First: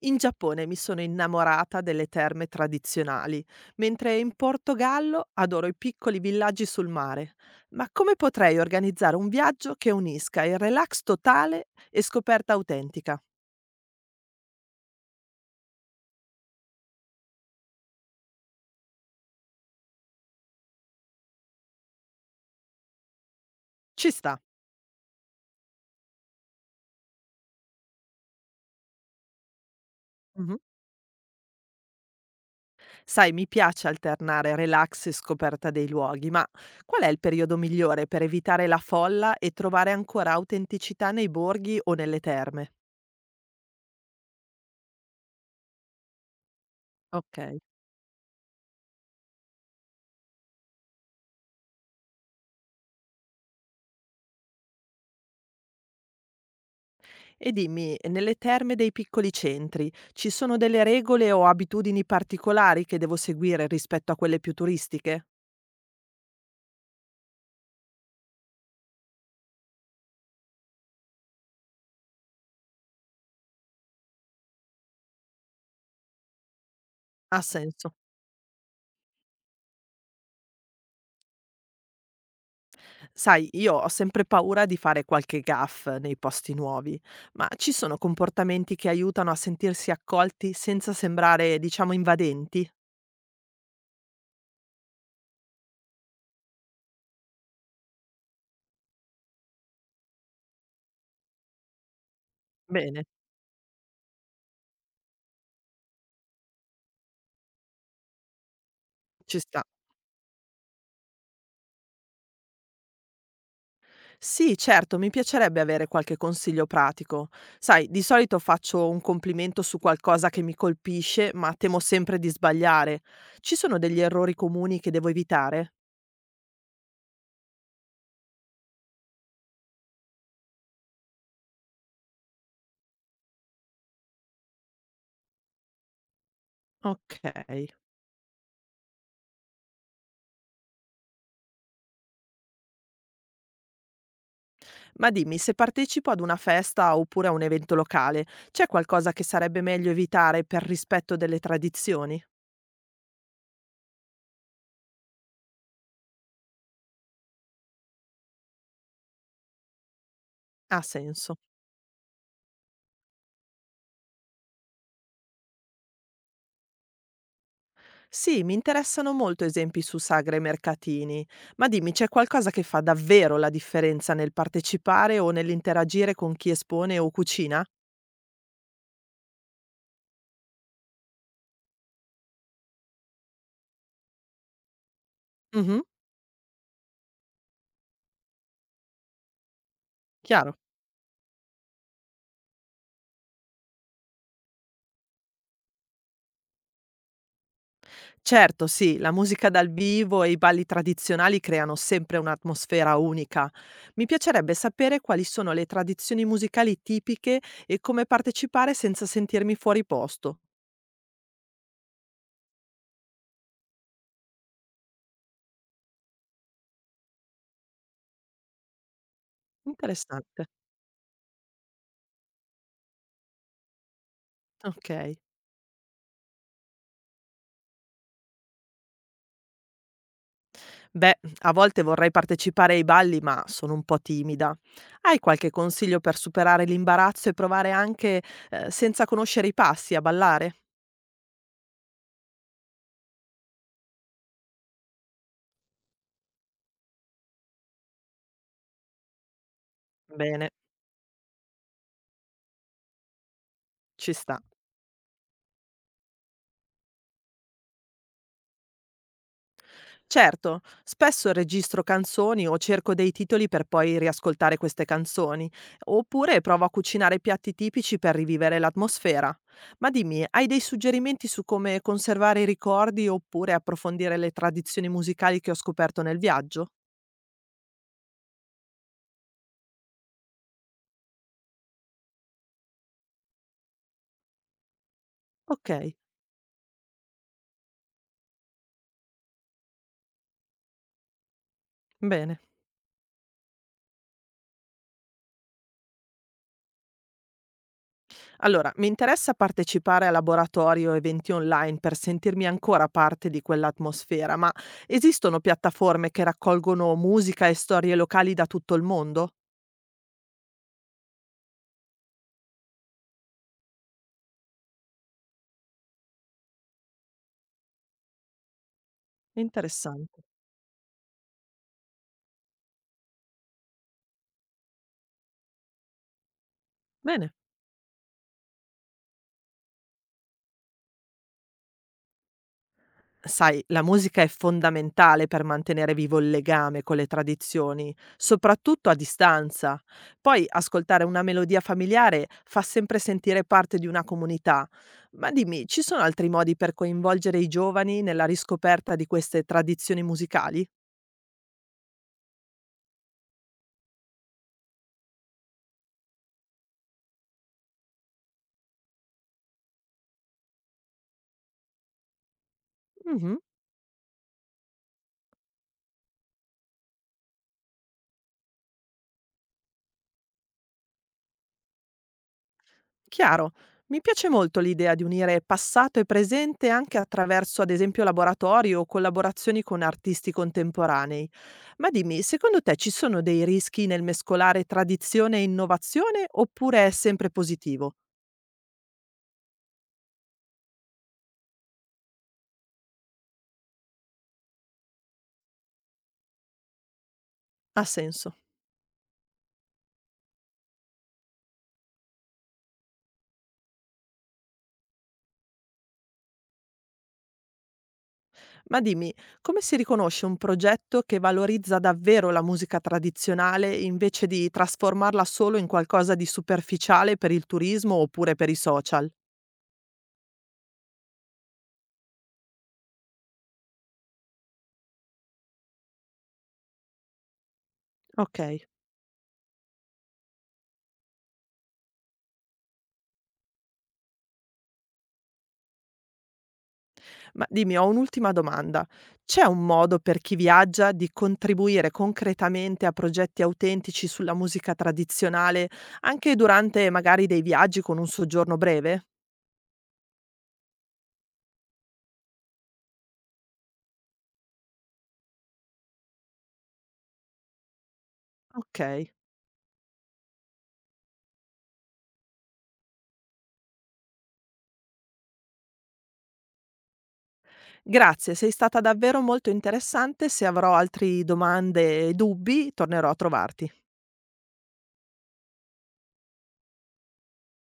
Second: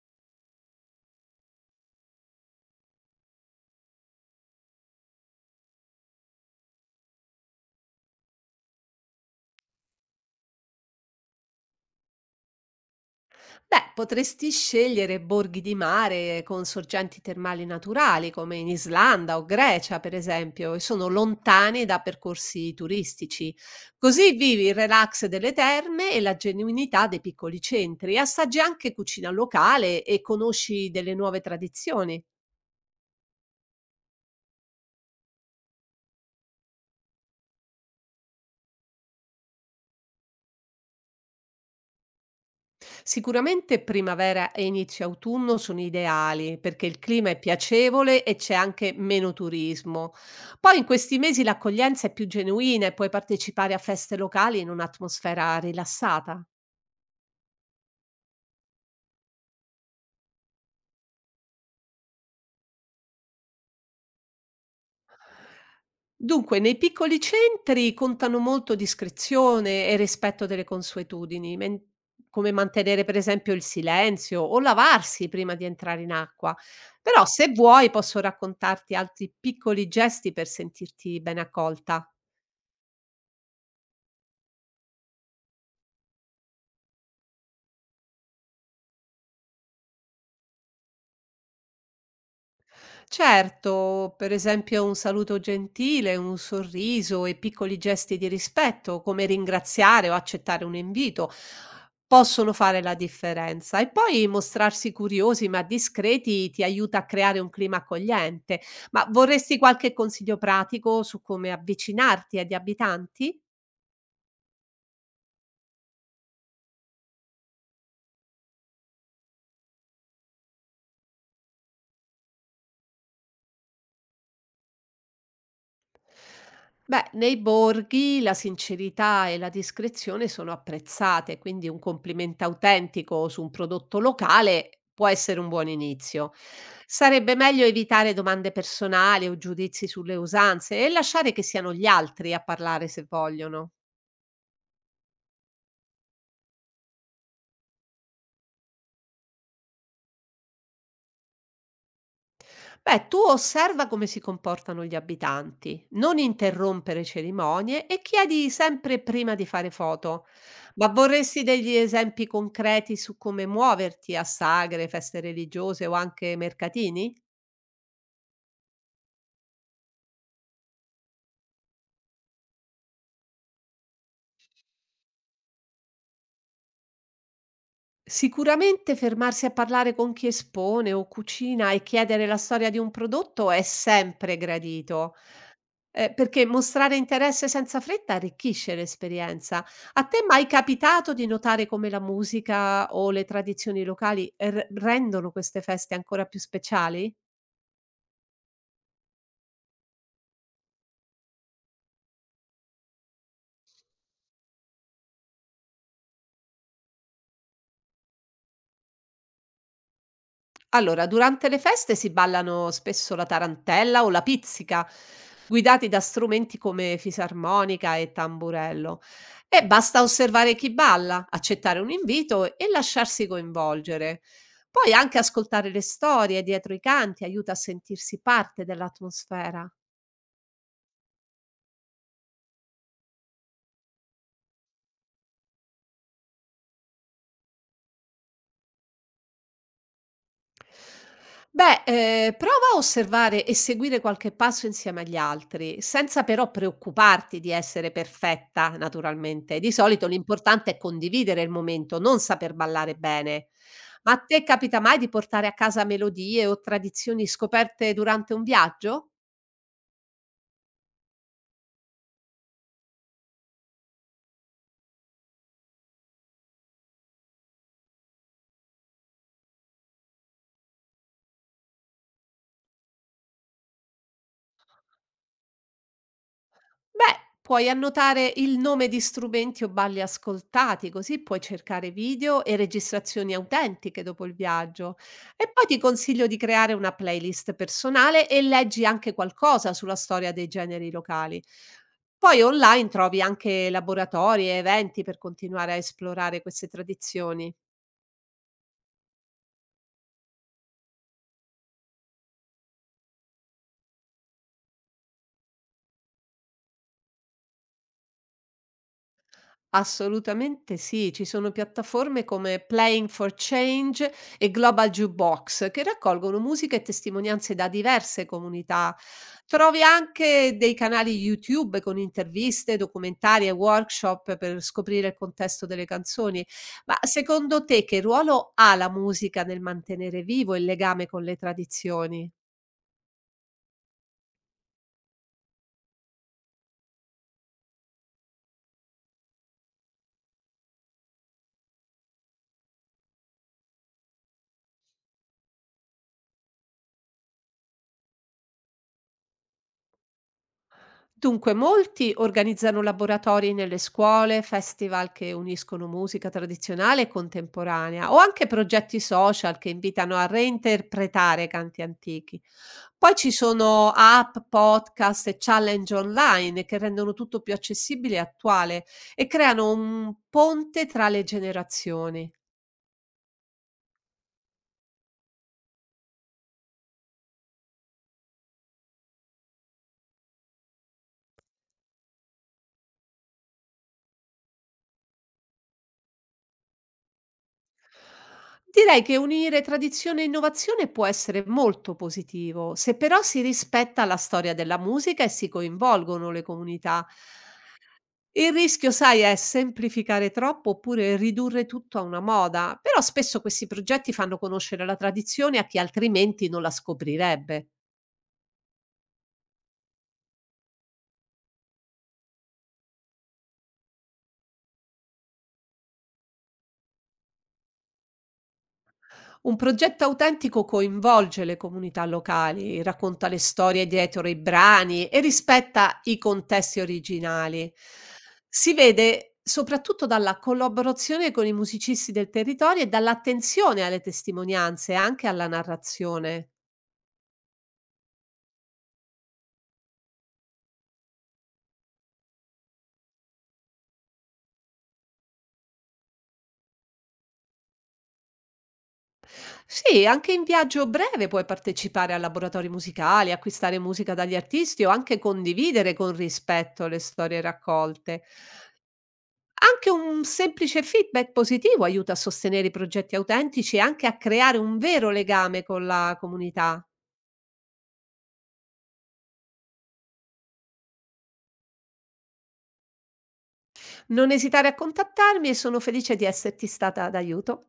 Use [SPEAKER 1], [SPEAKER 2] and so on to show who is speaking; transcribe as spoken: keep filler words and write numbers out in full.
[SPEAKER 1] In Giappone mi sono innamorata delle terme tradizionali, mentre in Portogallo adoro i piccoli villaggi sul mare. Ma come potrei organizzare un viaggio che unisca il relax totale e scoperta autentica?
[SPEAKER 2] Beh, potresti scegliere borghi di mare con sorgenti termali naturali, come in Islanda o Grecia, per esempio, e sono lontani da percorsi turistici.
[SPEAKER 1] Ci
[SPEAKER 2] Così
[SPEAKER 1] sta.
[SPEAKER 2] vivi il relax delle terme e la genuinità dei piccoli centri, assaggi anche cucina locale e
[SPEAKER 1] Mhm.
[SPEAKER 2] conosci delle nuove tradizioni.
[SPEAKER 1] Sai, mi piace alternare relax e scoperta dei luoghi, ma qual è il periodo migliore per evitare la folla e trovare ancora autenticità nei borghi o nelle terme?
[SPEAKER 2] Sicuramente primavera e inizio autunno sono ideali perché il clima
[SPEAKER 1] Ok.
[SPEAKER 2] è piacevole e c'è anche meno turismo. Poi in questi mesi l'accoglienza è più genuina e puoi partecipare a feste locali in un'atmosfera rilassata.
[SPEAKER 1] E dimmi, nelle terme dei piccoli centri ci sono delle regole o abitudini particolari che devo seguire rispetto a quelle più turistiche?
[SPEAKER 2] Dunque, nei piccoli centri contano molto discrezione e rispetto delle consuetudini, men- come mantenere per esempio il silenzio o lavarsi prima di entrare in acqua. Però
[SPEAKER 1] Ha
[SPEAKER 2] se vuoi
[SPEAKER 1] senso.
[SPEAKER 2] posso raccontarti altri piccoli gesti per sentirti ben accolta.
[SPEAKER 1] Sai, io ho sempre paura di fare qualche gaff nei posti nuovi, ma ci sono comportamenti che aiutano a sentirsi accolti senza sembrare, diciamo, invadenti?
[SPEAKER 2] Certo, per esempio un saluto gentile, un sorriso e piccoli gesti di rispetto, come ringraziare o accettare un invito, possono fare la
[SPEAKER 1] Bene,
[SPEAKER 2] differenza. E poi mostrarsi curiosi ma discreti ti aiuta a creare un clima accogliente. Ma
[SPEAKER 1] ci
[SPEAKER 2] vorresti
[SPEAKER 1] sta.
[SPEAKER 2] qualche consiglio pratico su come avvicinarti agli abitanti?
[SPEAKER 1] Sì, certo, mi piacerebbe avere qualche consiglio pratico. Sai, di solito faccio un complimento su qualcosa che mi colpisce, ma temo sempre di sbagliare. Ci sono degli errori comuni che devo evitare?
[SPEAKER 2] Beh, nei borghi la sincerità e la discrezione sono apprezzate, quindi un complimento autentico su un prodotto locale può essere un buon inizio.
[SPEAKER 1] Ok.
[SPEAKER 2] Sarebbe meglio evitare domande personali o giudizi sulle usanze e lasciare che siano gli altri a parlare se vogliono.
[SPEAKER 1] Ma dimmi, se partecipo ad una festa oppure a un evento locale, c'è qualcosa che sarebbe meglio evitare per rispetto delle tradizioni?
[SPEAKER 2] Beh, tu osserva come si comportano gli abitanti, non interrompere cerimonie e chiedi sempre prima di fare foto.
[SPEAKER 1] Ha
[SPEAKER 2] Ma
[SPEAKER 1] senso.
[SPEAKER 2] vorresti degli esempi concreti su come muoverti a sagre, feste religiose o anche mercatini?
[SPEAKER 1] Sì, mi interessano molto esempi su sagre e mercatini, ma dimmi, c'è qualcosa che fa davvero la differenza nel partecipare o nell'interagire con chi espone o cucina?
[SPEAKER 2] Sicuramente fermarsi a parlare con chi espone o cucina e chiedere la storia di un prodotto è sempre gradito.
[SPEAKER 1] Mhm,
[SPEAKER 2] Eh, perché mostrare interesse senza fretta arricchisce l'esperienza. A te è mai
[SPEAKER 1] chiaro.
[SPEAKER 2] capitato di notare come la musica o le tradizioni locali r- rendono queste feste ancora più speciali?
[SPEAKER 1] Certo, sì, la musica dal vivo e i balli tradizionali creano sempre un'atmosfera unica. Mi piacerebbe sapere quali sono le tradizioni musicali tipiche e come partecipare senza sentirmi fuori posto.
[SPEAKER 2] Allora, durante le feste si ballano spesso la tarantella o la pizzica, guidati da strumenti come fisarmonica e tamburello. E basta
[SPEAKER 1] Interessante.
[SPEAKER 2] osservare chi balla, accettare un invito e lasciarsi coinvolgere. Poi
[SPEAKER 1] Ok.
[SPEAKER 2] anche ascoltare le storie dietro i canti aiuta a sentirsi parte dell'atmosfera.
[SPEAKER 1] Beh, a volte vorrei partecipare ai balli, ma sono un po' timida. Hai qualche consiglio per superare l'imbarazzo e provare anche, eh, senza conoscere i passi a ballare?
[SPEAKER 2] Beh, ehm, prova a osservare e seguire qualche passo insieme agli altri, senza però preoccuparti di essere perfetta, naturalmente. Di solito
[SPEAKER 1] Bene,
[SPEAKER 2] l'importante è condividere il momento, non saper ballare bene.
[SPEAKER 1] ci
[SPEAKER 2] Ma a
[SPEAKER 1] sta.
[SPEAKER 2] te capita mai di portare a casa melodie o tradizioni scoperte durante un viaggio?
[SPEAKER 1] Certo, spesso registro canzoni o cerco dei titoli per poi riascoltare queste canzoni, oppure provo a cucinare piatti tipici per rivivere l'atmosfera. Ma dimmi, hai dei suggerimenti su come conservare i ricordi oppure approfondire le tradizioni musicali che ho scoperto nel viaggio?
[SPEAKER 2] Beh, puoi annotare il nome di strumenti o balli ascoltati, così puoi cercare video e registrazioni autentiche dopo il viaggio. E poi
[SPEAKER 1] Ok,
[SPEAKER 2] ti consiglio di creare una playlist personale e leggi anche qualcosa sulla storia dei generi locali.
[SPEAKER 1] bene.
[SPEAKER 2] Poi online trovi anche laboratori e eventi per continuare a esplorare queste tradizioni.
[SPEAKER 1] Allora, mi interessa partecipare a laboratori o eventi online per sentirmi ancora parte di quell'atmosfera, ma esistono piattaforme che raccolgono musica e storie locali da tutto il mondo?
[SPEAKER 2] Assolutamente sì, ci sono piattaforme come Playing for Change e Global Jukebox che raccolgono musica e testimonianze da diverse comunità. Trovi
[SPEAKER 1] Interessante.
[SPEAKER 2] anche dei canali YouTube con interviste, documentari e workshop per scoprire il contesto delle canzoni. Ma
[SPEAKER 1] Bene.
[SPEAKER 2] secondo te che ruolo ha la musica nel mantenere vivo il legame con le tradizioni?
[SPEAKER 1] Sai, la musica è fondamentale per mantenere vivo il legame con le tradizioni, soprattutto a distanza. Poi ascoltare una melodia familiare fa sempre sentire parte di una comunità. Ma dimmi, ci sono altri modi per coinvolgere i giovani nella riscoperta di queste tradizioni musicali?
[SPEAKER 2] Dunque, molti organizzano laboratori nelle scuole, festival che uniscono musica tradizionale e contemporanea o anche progetti social che invitano a reinterpretare canti antichi. Poi ci
[SPEAKER 1] Mhm.
[SPEAKER 2] sono app, podcast e challenge online che rendono tutto più accessibile e attuale e creano un ponte tra le generazioni.
[SPEAKER 1] Chiaro. Mi piace molto l'idea di unire passato e presente anche attraverso, ad esempio, laboratori o collaborazioni con artisti contemporanei. Ma dimmi, secondo te ci sono dei rischi nel mescolare tradizione e innovazione oppure è sempre positivo?
[SPEAKER 2] Direi che unire tradizione e innovazione può essere molto positivo, se però si rispetta la storia della musica e si coinvolgono le comunità.
[SPEAKER 1] Ha senso.
[SPEAKER 2] Il rischio, sai, è semplificare troppo oppure ridurre tutto a una moda, però spesso questi progetti fanno conoscere la tradizione a chi altrimenti non la scoprirebbe.
[SPEAKER 1] Ma dimmi, come si riconosce un progetto che valorizza davvero la musica tradizionale invece di trasformarla solo in qualcosa di superficiale per il turismo oppure per i social?
[SPEAKER 2] Un progetto autentico coinvolge le comunità locali, racconta le storie dietro i brani e rispetta i contesti originali.
[SPEAKER 1] Ok.
[SPEAKER 2] Si vede soprattutto dalla collaborazione con i musicisti del territorio e dall'attenzione alle testimonianze e anche alla narrazione.
[SPEAKER 1] Ma dimmi, ho un'ultima domanda. C'è un modo per chi viaggia di contribuire concretamente a progetti autentici sulla musica tradizionale, anche durante magari dei viaggi con un soggiorno breve?
[SPEAKER 2] Sì, anche in viaggio breve puoi partecipare a laboratori musicali, acquistare musica dagli artisti o anche condividere con rispetto le storie raccolte.
[SPEAKER 1] Okay.
[SPEAKER 2] Anche un semplice feedback positivo aiuta a sostenere i progetti autentici e anche a creare un vero legame con la comunità.
[SPEAKER 1] Grazie, sei stata davvero molto interessante. Se avrò altri domande e dubbi, tornerò a trovarti.
[SPEAKER 2] Non esitare a contattarmi e sono felice di esserti stata d'aiuto.